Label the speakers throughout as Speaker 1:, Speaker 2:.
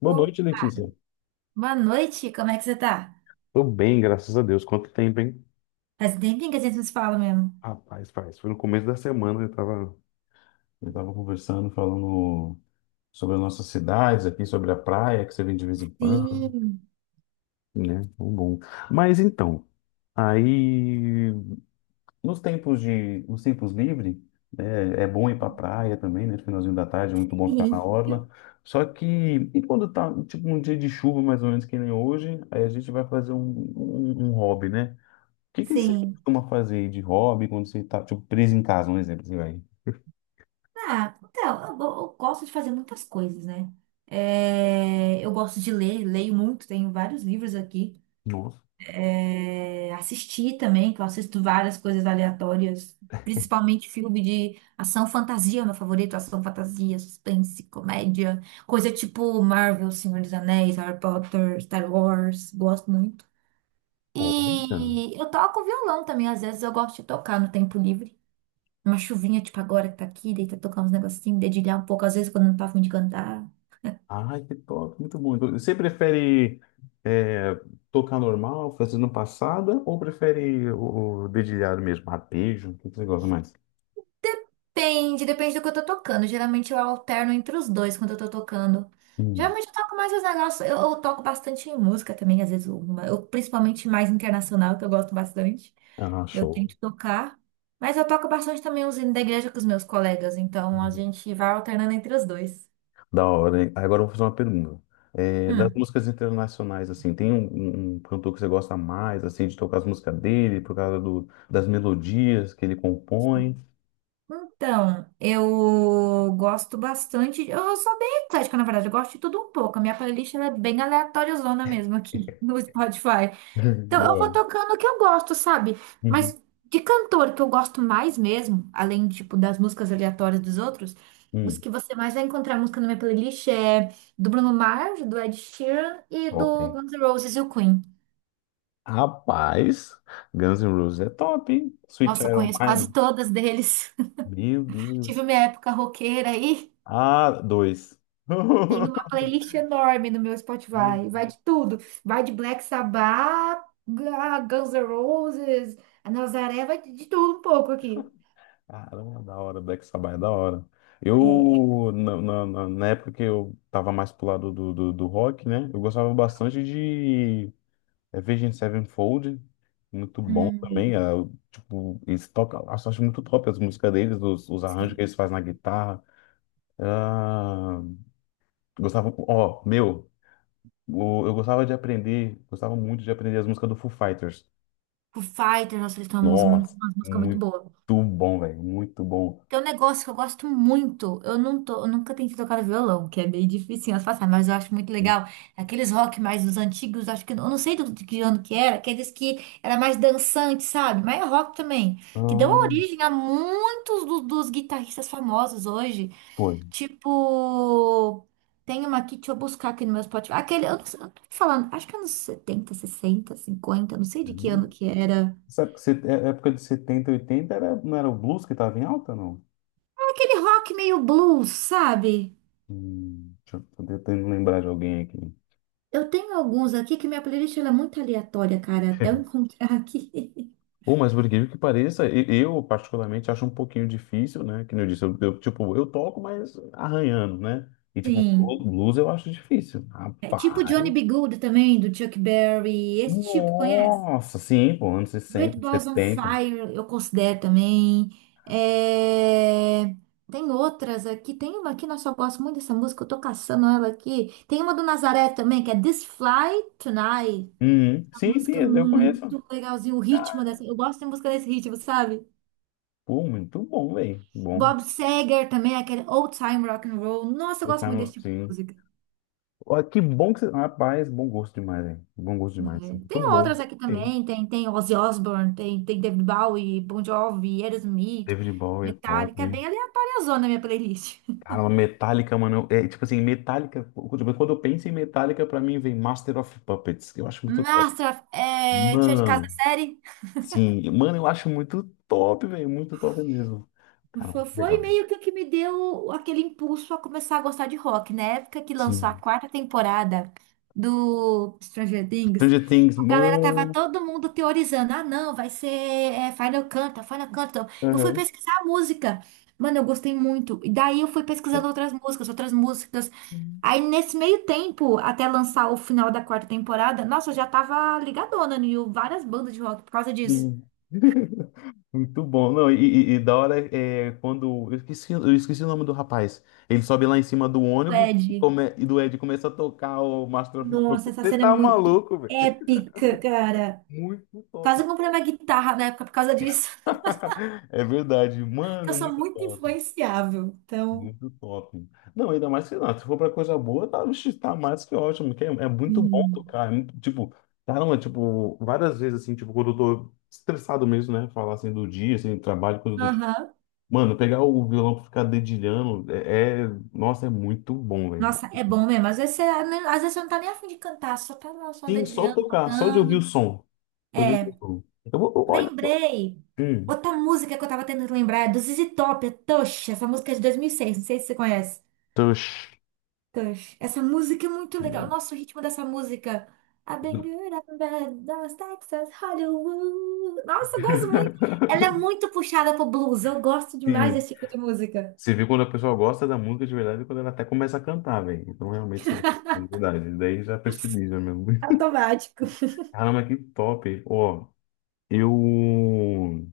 Speaker 1: Boa
Speaker 2: Ô,
Speaker 1: noite, Letícia.
Speaker 2: boa noite, como é que você tá?
Speaker 1: Tô bem, graças a Deus. Quanto tempo, hein?
Speaker 2: Faz um tempinho que a gente não se fala mesmo.
Speaker 1: Rapaz, faz. Foi no começo da semana, eu tava. Eu estava conversando, falando sobre as nossas cidades aqui, sobre a praia que você vem de vez em quando.
Speaker 2: Sim,
Speaker 1: Né? Bom, bom. Mas então, aí. Nos tempos livres, né, é bom ir para praia também, né? No finalzinho da tarde, é muito bom ficar na
Speaker 2: sim.
Speaker 1: orla. Só que, e quando tá, tipo, um dia de chuva, mais ou menos que nem hoje, aí a gente vai fazer um, um hobby, né? O que que você
Speaker 2: Sim.
Speaker 1: costuma fazer de hobby quando você tá, tipo, preso em casa, um exemplo, você vai.
Speaker 2: Ah, então, eu gosto de fazer muitas coisas, né? É, eu gosto de ler, leio muito, tenho vários livros aqui.
Speaker 1: Nossa,
Speaker 2: É, assistir também, que eu assisto várias coisas aleatórias, principalmente filme de ação fantasia, meu favorito, ação fantasia, suspense, comédia, coisa tipo Marvel, Senhor dos Anéis, Harry Potter, Star Wars, gosto muito.
Speaker 1: olha.
Speaker 2: E eu toco violão também, às vezes eu gosto de tocar no tempo livre. Uma chuvinha, tipo agora que tá aqui, deita tocar uns negocinhos, dedilhar um pouco, às vezes quando eu não tá afim de cantar.
Speaker 1: Ai, que top, muito bom. Então, você prefere é, tocar normal, fazendo passada, ou prefere o, dedilhado mesmo, arpejo? O que que você gosta mais?
Speaker 2: Depende, depende do que eu tô tocando. Geralmente eu alterno entre os dois quando eu tô tocando.
Speaker 1: Hum,
Speaker 2: Geralmente eu toco mais os negócios, eu toco bastante em música também, às vezes, uma, eu, principalmente mais internacional, que eu gosto bastante.
Speaker 1: ah,
Speaker 2: Eu
Speaker 1: show.
Speaker 2: tento tocar, mas eu toco bastante também os hinos da igreja com os meus colegas, então a gente vai alternando entre os dois.
Speaker 1: Da hora, hein? Agora eu vou fazer uma pergunta. É, das
Speaker 2: Hum.
Speaker 1: músicas internacionais, assim, tem um, um cantor que você gosta mais, assim, de tocar as músicas dele, por causa do, das melodias que ele compõe?
Speaker 2: Então, eu gosto bastante. Eu sou bem eclética, na verdade. Eu gosto de tudo um pouco. A minha playlist ela é bem aleatóriazona mesmo aqui no Spotify. Então,
Speaker 1: Da
Speaker 2: eu vou
Speaker 1: hora.
Speaker 2: tocando o que eu gosto, sabe?
Speaker 1: Uhum.
Speaker 2: Mas de cantor que eu gosto mais mesmo, além, tipo, das músicas aleatórias dos outros, os
Speaker 1: Hum,
Speaker 2: que você mais vai encontrar música na minha playlist é do Bruno Mars, do Ed Sheeran e
Speaker 1: top.
Speaker 2: do Guns N' Roses e o Queen.
Speaker 1: Rapaz, Guns N' Roses é top, hein? Sweet
Speaker 2: Nossa, eu
Speaker 1: Child O'
Speaker 2: conheço quase
Speaker 1: Mine.
Speaker 2: todas deles.
Speaker 1: Meu
Speaker 2: Tive
Speaker 1: Deus.
Speaker 2: minha época roqueira aí.
Speaker 1: Ah, dois.
Speaker 2: Tem uma playlist enorme no meu
Speaker 1: Ih,
Speaker 2: Spotify. Vai de tudo. Vai de Black Sabbath, Guns N' Roses, a Nazaré, vai de tudo um pouco aqui.
Speaker 1: caramba, da hora. Black Sabbath é da hora.
Speaker 2: É.
Speaker 1: Eu, na, na, na época que eu tava mais pro lado do, do rock, né? Eu gostava bastante de Virgin Sevenfold. Muito bom
Speaker 2: Hum,
Speaker 1: também. Tipo, eles tocam. Nossa, eu acho muito top as músicas deles, os arranjos
Speaker 2: sim.
Speaker 1: que eles fazem na guitarra. Ah, gostava. Ó, meu. Eu gostava de aprender, gostava muito de aprender as músicas do Foo Fighters.
Speaker 2: Foo Fighters, nossa, eles têm
Speaker 1: Nossa,
Speaker 2: uma música muito
Speaker 1: muito
Speaker 2: boa.
Speaker 1: bom, velho, muito bom.
Speaker 2: Tem um negócio que eu gosto muito. Eu não tô, eu nunca tentei tocar violão, que é meio difícil de passar, mas eu acho muito legal. Aqueles rock mais dos antigos, acho que eu não sei de que ano que era, aqueles que era mais dançante, sabe? Mas é rock também, que deu
Speaker 1: Então,
Speaker 2: origem a muitos dos guitarristas famosos hoje.
Speaker 1: foi.
Speaker 2: Tipo, tem uma aqui, deixa eu buscar aqui no meu Spotify. Aquele, eu não sei, eu tô falando, acho que anos 70, 60, 50. Não sei de que ano que era.
Speaker 1: Sabe que época de 70, 80 era, não era o blues que estava em alta, não?
Speaker 2: É aquele rock meio blues, sabe?
Speaker 1: Deixa, eu tô tentando lembrar de alguém aqui.
Speaker 2: Eu tenho alguns aqui que minha playlist ela é muito aleatória, cara, até eu encontrar aqui.
Speaker 1: Ou, mas por incrível que pareça, eu particularmente acho um pouquinho difícil, né? Que nem eu disse, eu, tipo, eu toco, mas arranhando, né? E tipo,
Speaker 2: Sim.
Speaker 1: blues eu acho difícil.
Speaker 2: É tipo Johnny
Speaker 1: Rapaz.
Speaker 2: B. Good também, do Chuck Berry, esse tipo, conhece?
Speaker 1: Nossa, sim, pô, anos
Speaker 2: Great
Speaker 1: 60,
Speaker 2: Balls on
Speaker 1: 70.
Speaker 2: Fire, eu considero também. É, tem outras aqui, tem uma aqui, nossa, eu gosto muito dessa música, eu tô caçando ela aqui. Tem uma do Nazaré também, que é This Fly Tonight.
Speaker 1: Uhum.
Speaker 2: Uma
Speaker 1: Sim, sim,
Speaker 2: música é
Speaker 1: eu conheço.
Speaker 2: muito legalzinha, o ritmo dessa, eu gosto de música desse ritmo, sabe?
Speaker 1: Pô, muito bom, velho. Bom.
Speaker 2: Bob Seger também, aquele old time rock and roll. Nossa, eu
Speaker 1: O
Speaker 2: gosto muito
Speaker 1: Camelot,
Speaker 2: desse tipo de
Speaker 1: sim.
Speaker 2: música.
Speaker 1: Ó, que bom que você. Rapaz, bom gosto demais, velho. Bom gosto demais.
Speaker 2: É,
Speaker 1: Muito
Speaker 2: tem
Speaker 1: bom.
Speaker 2: outras aqui
Speaker 1: Sim.
Speaker 2: também, tem, tem, Ozzy Osbourne, tem David Bowie, Bon Jovi, Aerosmith,
Speaker 1: David Bowie é top.
Speaker 2: Metallica, é bem aleatória a zona minha playlist.
Speaker 1: Cara, uma Metallica, mano. É, tipo assim, Metallica. Tipo, quando eu penso em Metallica, pra mim vem Master of Puppets, que eu acho muito top.
Speaker 2: Master, é, Tira de Casa da
Speaker 1: Mano,
Speaker 2: Série,
Speaker 1: sim. Mano, eu acho muito top, velho. Muito top mesmo. Cara,
Speaker 2: foi
Speaker 1: legal.
Speaker 2: meio que o que me deu aquele impulso a começar a gostar de rock, na época que lançou a
Speaker 1: Sim.
Speaker 2: quarta temporada do Stranger Things.
Speaker 1: Stranger Things,
Speaker 2: A galera tava
Speaker 1: mano.
Speaker 2: todo mundo teorizando. Ah, não, vai ser é, Final Canta, Final Canta. Eu fui pesquisar a música. Mano, eu gostei muito. E daí eu fui pesquisando outras músicas, outras músicas.
Speaker 1: Sim.
Speaker 2: Aí nesse meio tempo, até lançar o final da quarta temporada, nossa, eu já tava ligadona em várias bandas de rock por causa disso.
Speaker 1: Muito bom. Não, e da hora é quando. Eu esqueci o nome do rapaz. Ele sobe lá em cima do ônibus e,
Speaker 2: Ed.
Speaker 1: e do Ed começa a tocar o Master of
Speaker 2: Nossa,
Speaker 1: Puppets.
Speaker 2: essa
Speaker 1: Você
Speaker 2: cena é
Speaker 1: tá
Speaker 2: muito
Speaker 1: maluco, velho?
Speaker 2: épica, cara.
Speaker 1: Muito top.
Speaker 2: Quase eu comprei uma guitarra na época por causa disso.
Speaker 1: É verdade,
Speaker 2: Eu
Speaker 1: mano,
Speaker 2: sou
Speaker 1: muito
Speaker 2: muito
Speaker 1: top.
Speaker 2: influenciável. Então.
Speaker 1: Muito top. Não, ainda mais que não. Se for pra coisa boa, tá, vixe, tá mais que ótimo. Que é muito bom
Speaker 2: Hum.
Speaker 1: tocar. É muito, tipo, caramba, tipo, várias vezes assim, tipo, quando eu tô estressado mesmo, né? Falar assim do dia, assim, trabalho, coisa do dia.
Speaker 2: Aham.
Speaker 1: Mano, pegar o violão pra ficar dedilhando nossa, é muito bom, velho.
Speaker 2: Nossa, é bom mesmo. Às vezes você não tá nem afim de cantar, só tá lá só
Speaker 1: Sim, só
Speaker 2: dedilhando,
Speaker 1: tocar, só de ouvir o
Speaker 2: tocando.
Speaker 1: som. Só de ouvir o
Speaker 2: É,
Speaker 1: som. Então, eu vou, olha só.
Speaker 2: lembrei.
Speaker 1: Hum,
Speaker 2: Outra música que eu tava tentando lembrar é do ZZ Top, é Tush. Essa música é de 2006, não sei se você conhece.
Speaker 1: Tush.
Speaker 2: Tush. Essa música é muito legal. Nossa, o ritmo dessa música. I've been good, I've been bad, Dallas, Texas, Hollywood. Nossa, eu gosto muito. Ela é muito puxada pro blues. Eu gosto demais
Speaker 1: Sim.
Speaker 2: desse tipo de música.
Speaker 1: Você vê quando a pessoa gosta da música de verdade e quando ela até começa a cantar, velho. Então realmente você gosta de verdade. Daí já percebi já mesmo.
Speaker 2: Automático.
Speaker 1: Caramba, que top. Ó, eu.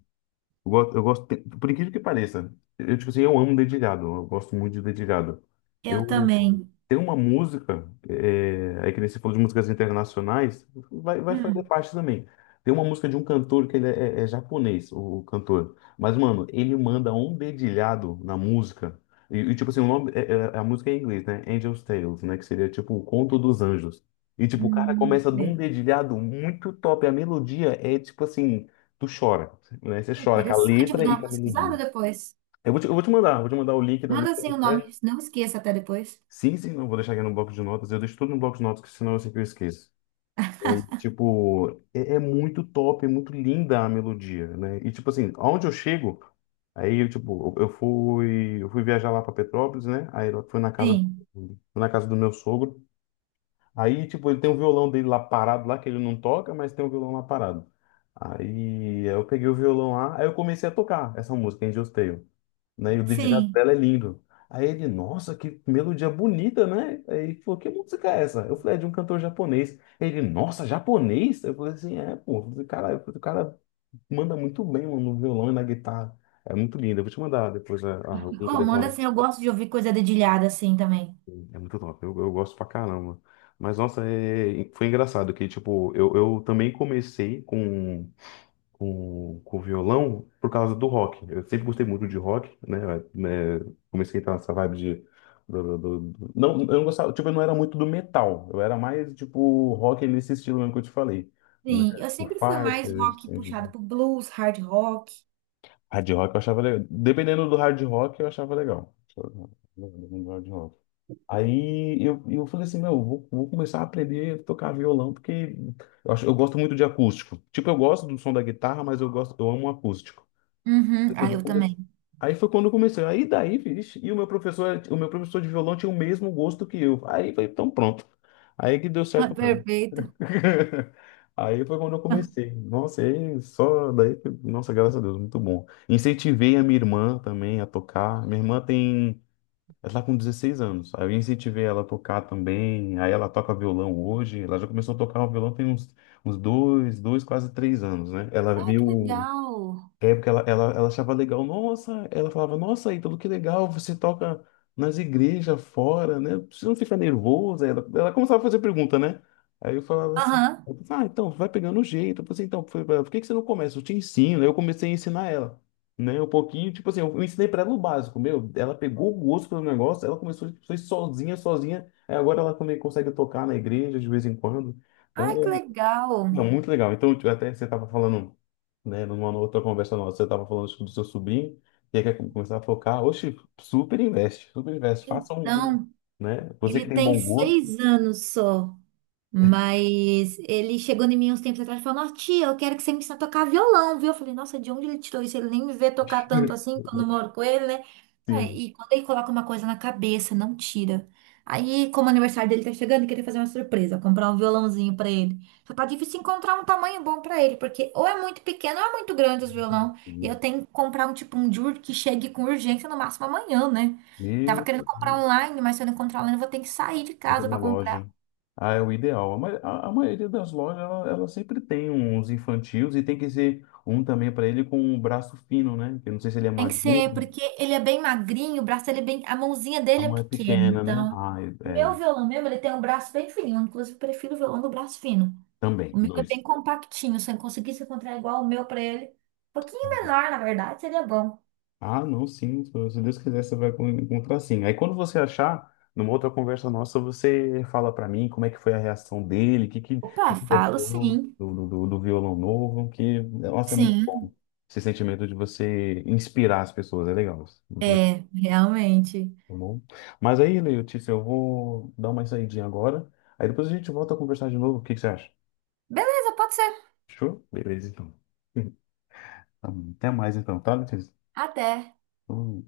Speaker 1: Eu gosto, por incrível que pareça, eu, tipo assim, eu amo dedilhado, eu gosto muito de dedilhado.
Speaker 2: Eu
Speaker 1: Eu
Speaker 2: também.
Speaker 1: tenho uma música, aí que nem você falou de músicas internacionais, vai fazer
Speaker 2: Hum,
Speaker 1: parte também. Tem uma música de um cantor que ele é japonês, o, cantor. Mas, mano, ele manda um dedilhado na música. E, tipo assim, o nome, a música é em inglês, né? Angel's Tales, né? Que seria tipo o Conto dos Anjos. E, tipo, o cara começa de um
Speaker 2: É.
Speaker 1: dedilhado muito top. A melodia é, tipo assim, tu chora, né? Você chora com a
Speaker 2: Interessante, eu
Speaker 1: letra
Speaker 2: vou dar
Speaker 1: e
Speaker 2: uma
Speaker 1: com a melodia.
Speaker 2: pesquisada depois.
Speaker 1: Eu vou te mandar o link da
Speaker 2: Manda
Speaker 1: música
Speaker 2: assim o nome,
Speaker 1: até.
Speaker 2: não esqueça até depois.
Speaker 1: Sim, sim, não vou deixar aqui no bloco de notas. Eu deixo tudo no bloco de notas, que senão eu sei que eu esqueço. E aí, tipo, é muito top, é muito linda a melodia, né? E tipo assim, aonde eu chego, aí eu tipo, eu fui viajar lá para Petrópolis, né? Aí eu
Speaker 2: Sim,
Speaker 1: fui na casa do meu sogro. Aí, tipo, ele tem um violão dele lá parado lá, que ele não toca, mas tem um violão lá parado. Aí eu peguei o violão lá, aí eu comecei a tocar essa música, Angel's Tale, né? E o dedilhado
Speaker 2: sim.
Speaker 1: dela é lindo. Aí ele, nossa, que melodia bonita, né? Aí ele falou, que música é essa? Eu falei, é de um cantor japonês. Ele, nossa, japonês? Eu falei assim, pô, eu falei, cara, eu falei, o cara manda muito bem, mano, no violão e na guitarra. É muito lindo, eu vou te mandar depois a, o link
Speaker 2: Oh,
Speaker 1: dessa.
Speaker 2: manda assim, eu gosto de ouvir coisa dedilhada assim também.
Speaker 1: É muito top, eu gosto pra caramba. Mas, nossa, foi engraçado que, tipo, eu também comecei com, com violão por causa do rock. Eu sempre gostei muito de rock, né? É, comecei a entrar nessa vibe de... Não, eu não gostava, tipo, eu não era muito do metal. Eu era mais, tipo, rock nesse estilo mesmo que eu te falei, né?
Speaker 2: Sim, eu
Speaker 1: O
Speaker 2: sempre fui mais
Speaker 1: Fighters,
Speaker 2: rock puxada pro blues, hard rock.
Speaker 1: hard rock eu achava legal. Dependendo do hard rock, eu achava legal. Dependendo do hard rock. Aí eu falei assim, meu, eu vou começar a aprender a tocar violão, porque eu gosto muito de acústico. Tipo, eu gosto do som da guitarra, mas eu amo o acústico.
Speaker 2: Uhum,
Speaker 1: Eu falei, assim,
Speaker 2: ah,
Speaker 1: vou
Speaker 2: eu
Speaker 1: começar.
Speaker 2: também.
Speaker 1: Aí foi quando eu comecei. Aí daí, vixe, e o meu professor, de violão tinha o mesmo gosto que eu. Aí foi, então pronto. Aí que deu
Speaker 2: Ah,
Speaker 1: certo mesmo.
Speaker 2: perfeito.
Speaker 1: Aí foi quando eu comecei. Nossa, aí só daí, nossa, graças a Deus, muito bom. Incentivei a minha irmã também a tocar. Minha irmã tem ela tá com 16 anos. Aí eu incentivei ela a tocar também. Aí ela toca violão hoje. Ela já começou a tocar o violão tem uns dois, dois, quase 3 anos, né? Ela
Speaker 2: Ah, que
Speaker 1: viu
Speaker 2: legal.
Speaker 1: porque ela achava legal, nossa, ela falava, nossa, Ítalo, que legal, você toca nas igrejas fora, né? Você não fica nervoso? Aí Ela começava a fazer pergunta, né? Aí eu falava assim,
Speaker 2: Aham.
Speaker 1: eu falava, ah, então, vai pegando o jeito. Eu falei, assim, então, foi, por que que você não começa? Eu te ensino. Aí eu comecei a ensinar ela, né? Um pouquinho, tipo assim, eu ensinei pra ela o básico, meu, ela pegou o gosto pelo negócio, ela começou, foi sozinha, sozinha, aí agora ela também consegue tocar na igreja de vez em quando. Então,
Speaker 2: Ah, que legal.
Speaker 1: não, muito legal. Então, tipo, até você estava falando, né, numa outra conversa nossa, você estava falando acho que do seu sobrinho, e aí quer começar a focar, oxe, super investe, faça um,
Speaker 2: Então,
Speaker 1: né? Você
Speaker 2: ele
Speaker 1: que tem
Speaker 2: tem
Speaker 1: bom gosto,
Speaker 2: 6 anos só. Mas ele chegou em mim uns tempos atrás e falou: Nossa, tia, eu quero que você me ensine a tocar violão, viu? Eu falei: Nossa, de onde ele tirou isso? Ele nem me vê tocar tanto assim quando eu moro com ele, né?
Speaker 1: sim.
Speaker 2: Aí, e quando ele coloca uma coisa na cabeça, não tira. Aí, como o aniversário dele tá chegando, eu queria fazer uma surpresa, comprar um violãozinho pra ele. Só tá difícil encontrar um tamanho bom pra ele, porque ou é muito pequeno ou é muito grande os violão. E eu tenho que comprar um tipo um de que chegue com urgência no máximo amanhã, né? Tava querendo
Speaker 1: E
Speaker 2: comprar online, mas se eu não encontrar online, eu vou ter que sair de
Speaker 1: tem que ir
Speaker 2: casa
Speaker 1: na
Speaker 2: pra comprar.
Speaker 1: loja. Ah, é o ideal. A maioria das lojas, ela sempre tem uns infantis e tem que ser um também para ele com um braço fino, né? Eu não sei se ele é
Speaker 2: Tem que ser,
Speaker 1: magrinho,
Speaker 2: porque ele é bem magrinho, o braço ele é bem, a mãozinha
Speaker 1: a
Speaker 2: dele é
Speaker 1: mão é
Speaker 2: pequena,
Speaker 1: pequena, né?
Speaker 2: então.
Speaker 1: Ah, é, é,
Speaker 2: Meu violão mesmo, ele tem um braço bem fininho, eu, inclusive prefiro o violão do braço fino.
Speaker 1: também,
Speaker 2: O meu é bem
Speaker 1: dois.
Speaker 2: compactinho, se eu conseguisse encontrar igual o meu pra ele, um pouquinho menor, na verdade, seria bom.
Speaker 1: Ah, não, sim. Se Deus quiser, você vai encontrar sim. Aí quando você achar, numa outra conversa nossa, você fala pra mim como é que foi a reação dele, o
Speaker 2: Opa,
Speaker 1: que que ele
Speaker 2: falo
Speaker 1: achou
Speaker 2: sim.
Speaker 1: do, do, do violão novo, que, nossa, é muito
Speaker 2: Sim,
Speaker 1: bom. Esse sentimento de você inspirar as pessoas, é legal. Muito legal,
Speaker 2: é, realmente.
Speaker 1: tá bom? Mas aí, Letícia, eu vou dar uma saidinha agora. Aí depois a gente volta a conversar de novo. O que que você acha?
Speaker 2: Beleza, pode ser.
Speaker 1: Fechou? Beleza, então. Tá bom. Até mais, então, tá, Letícia?
Speaker 2: Até.
Speaker 1: Hum.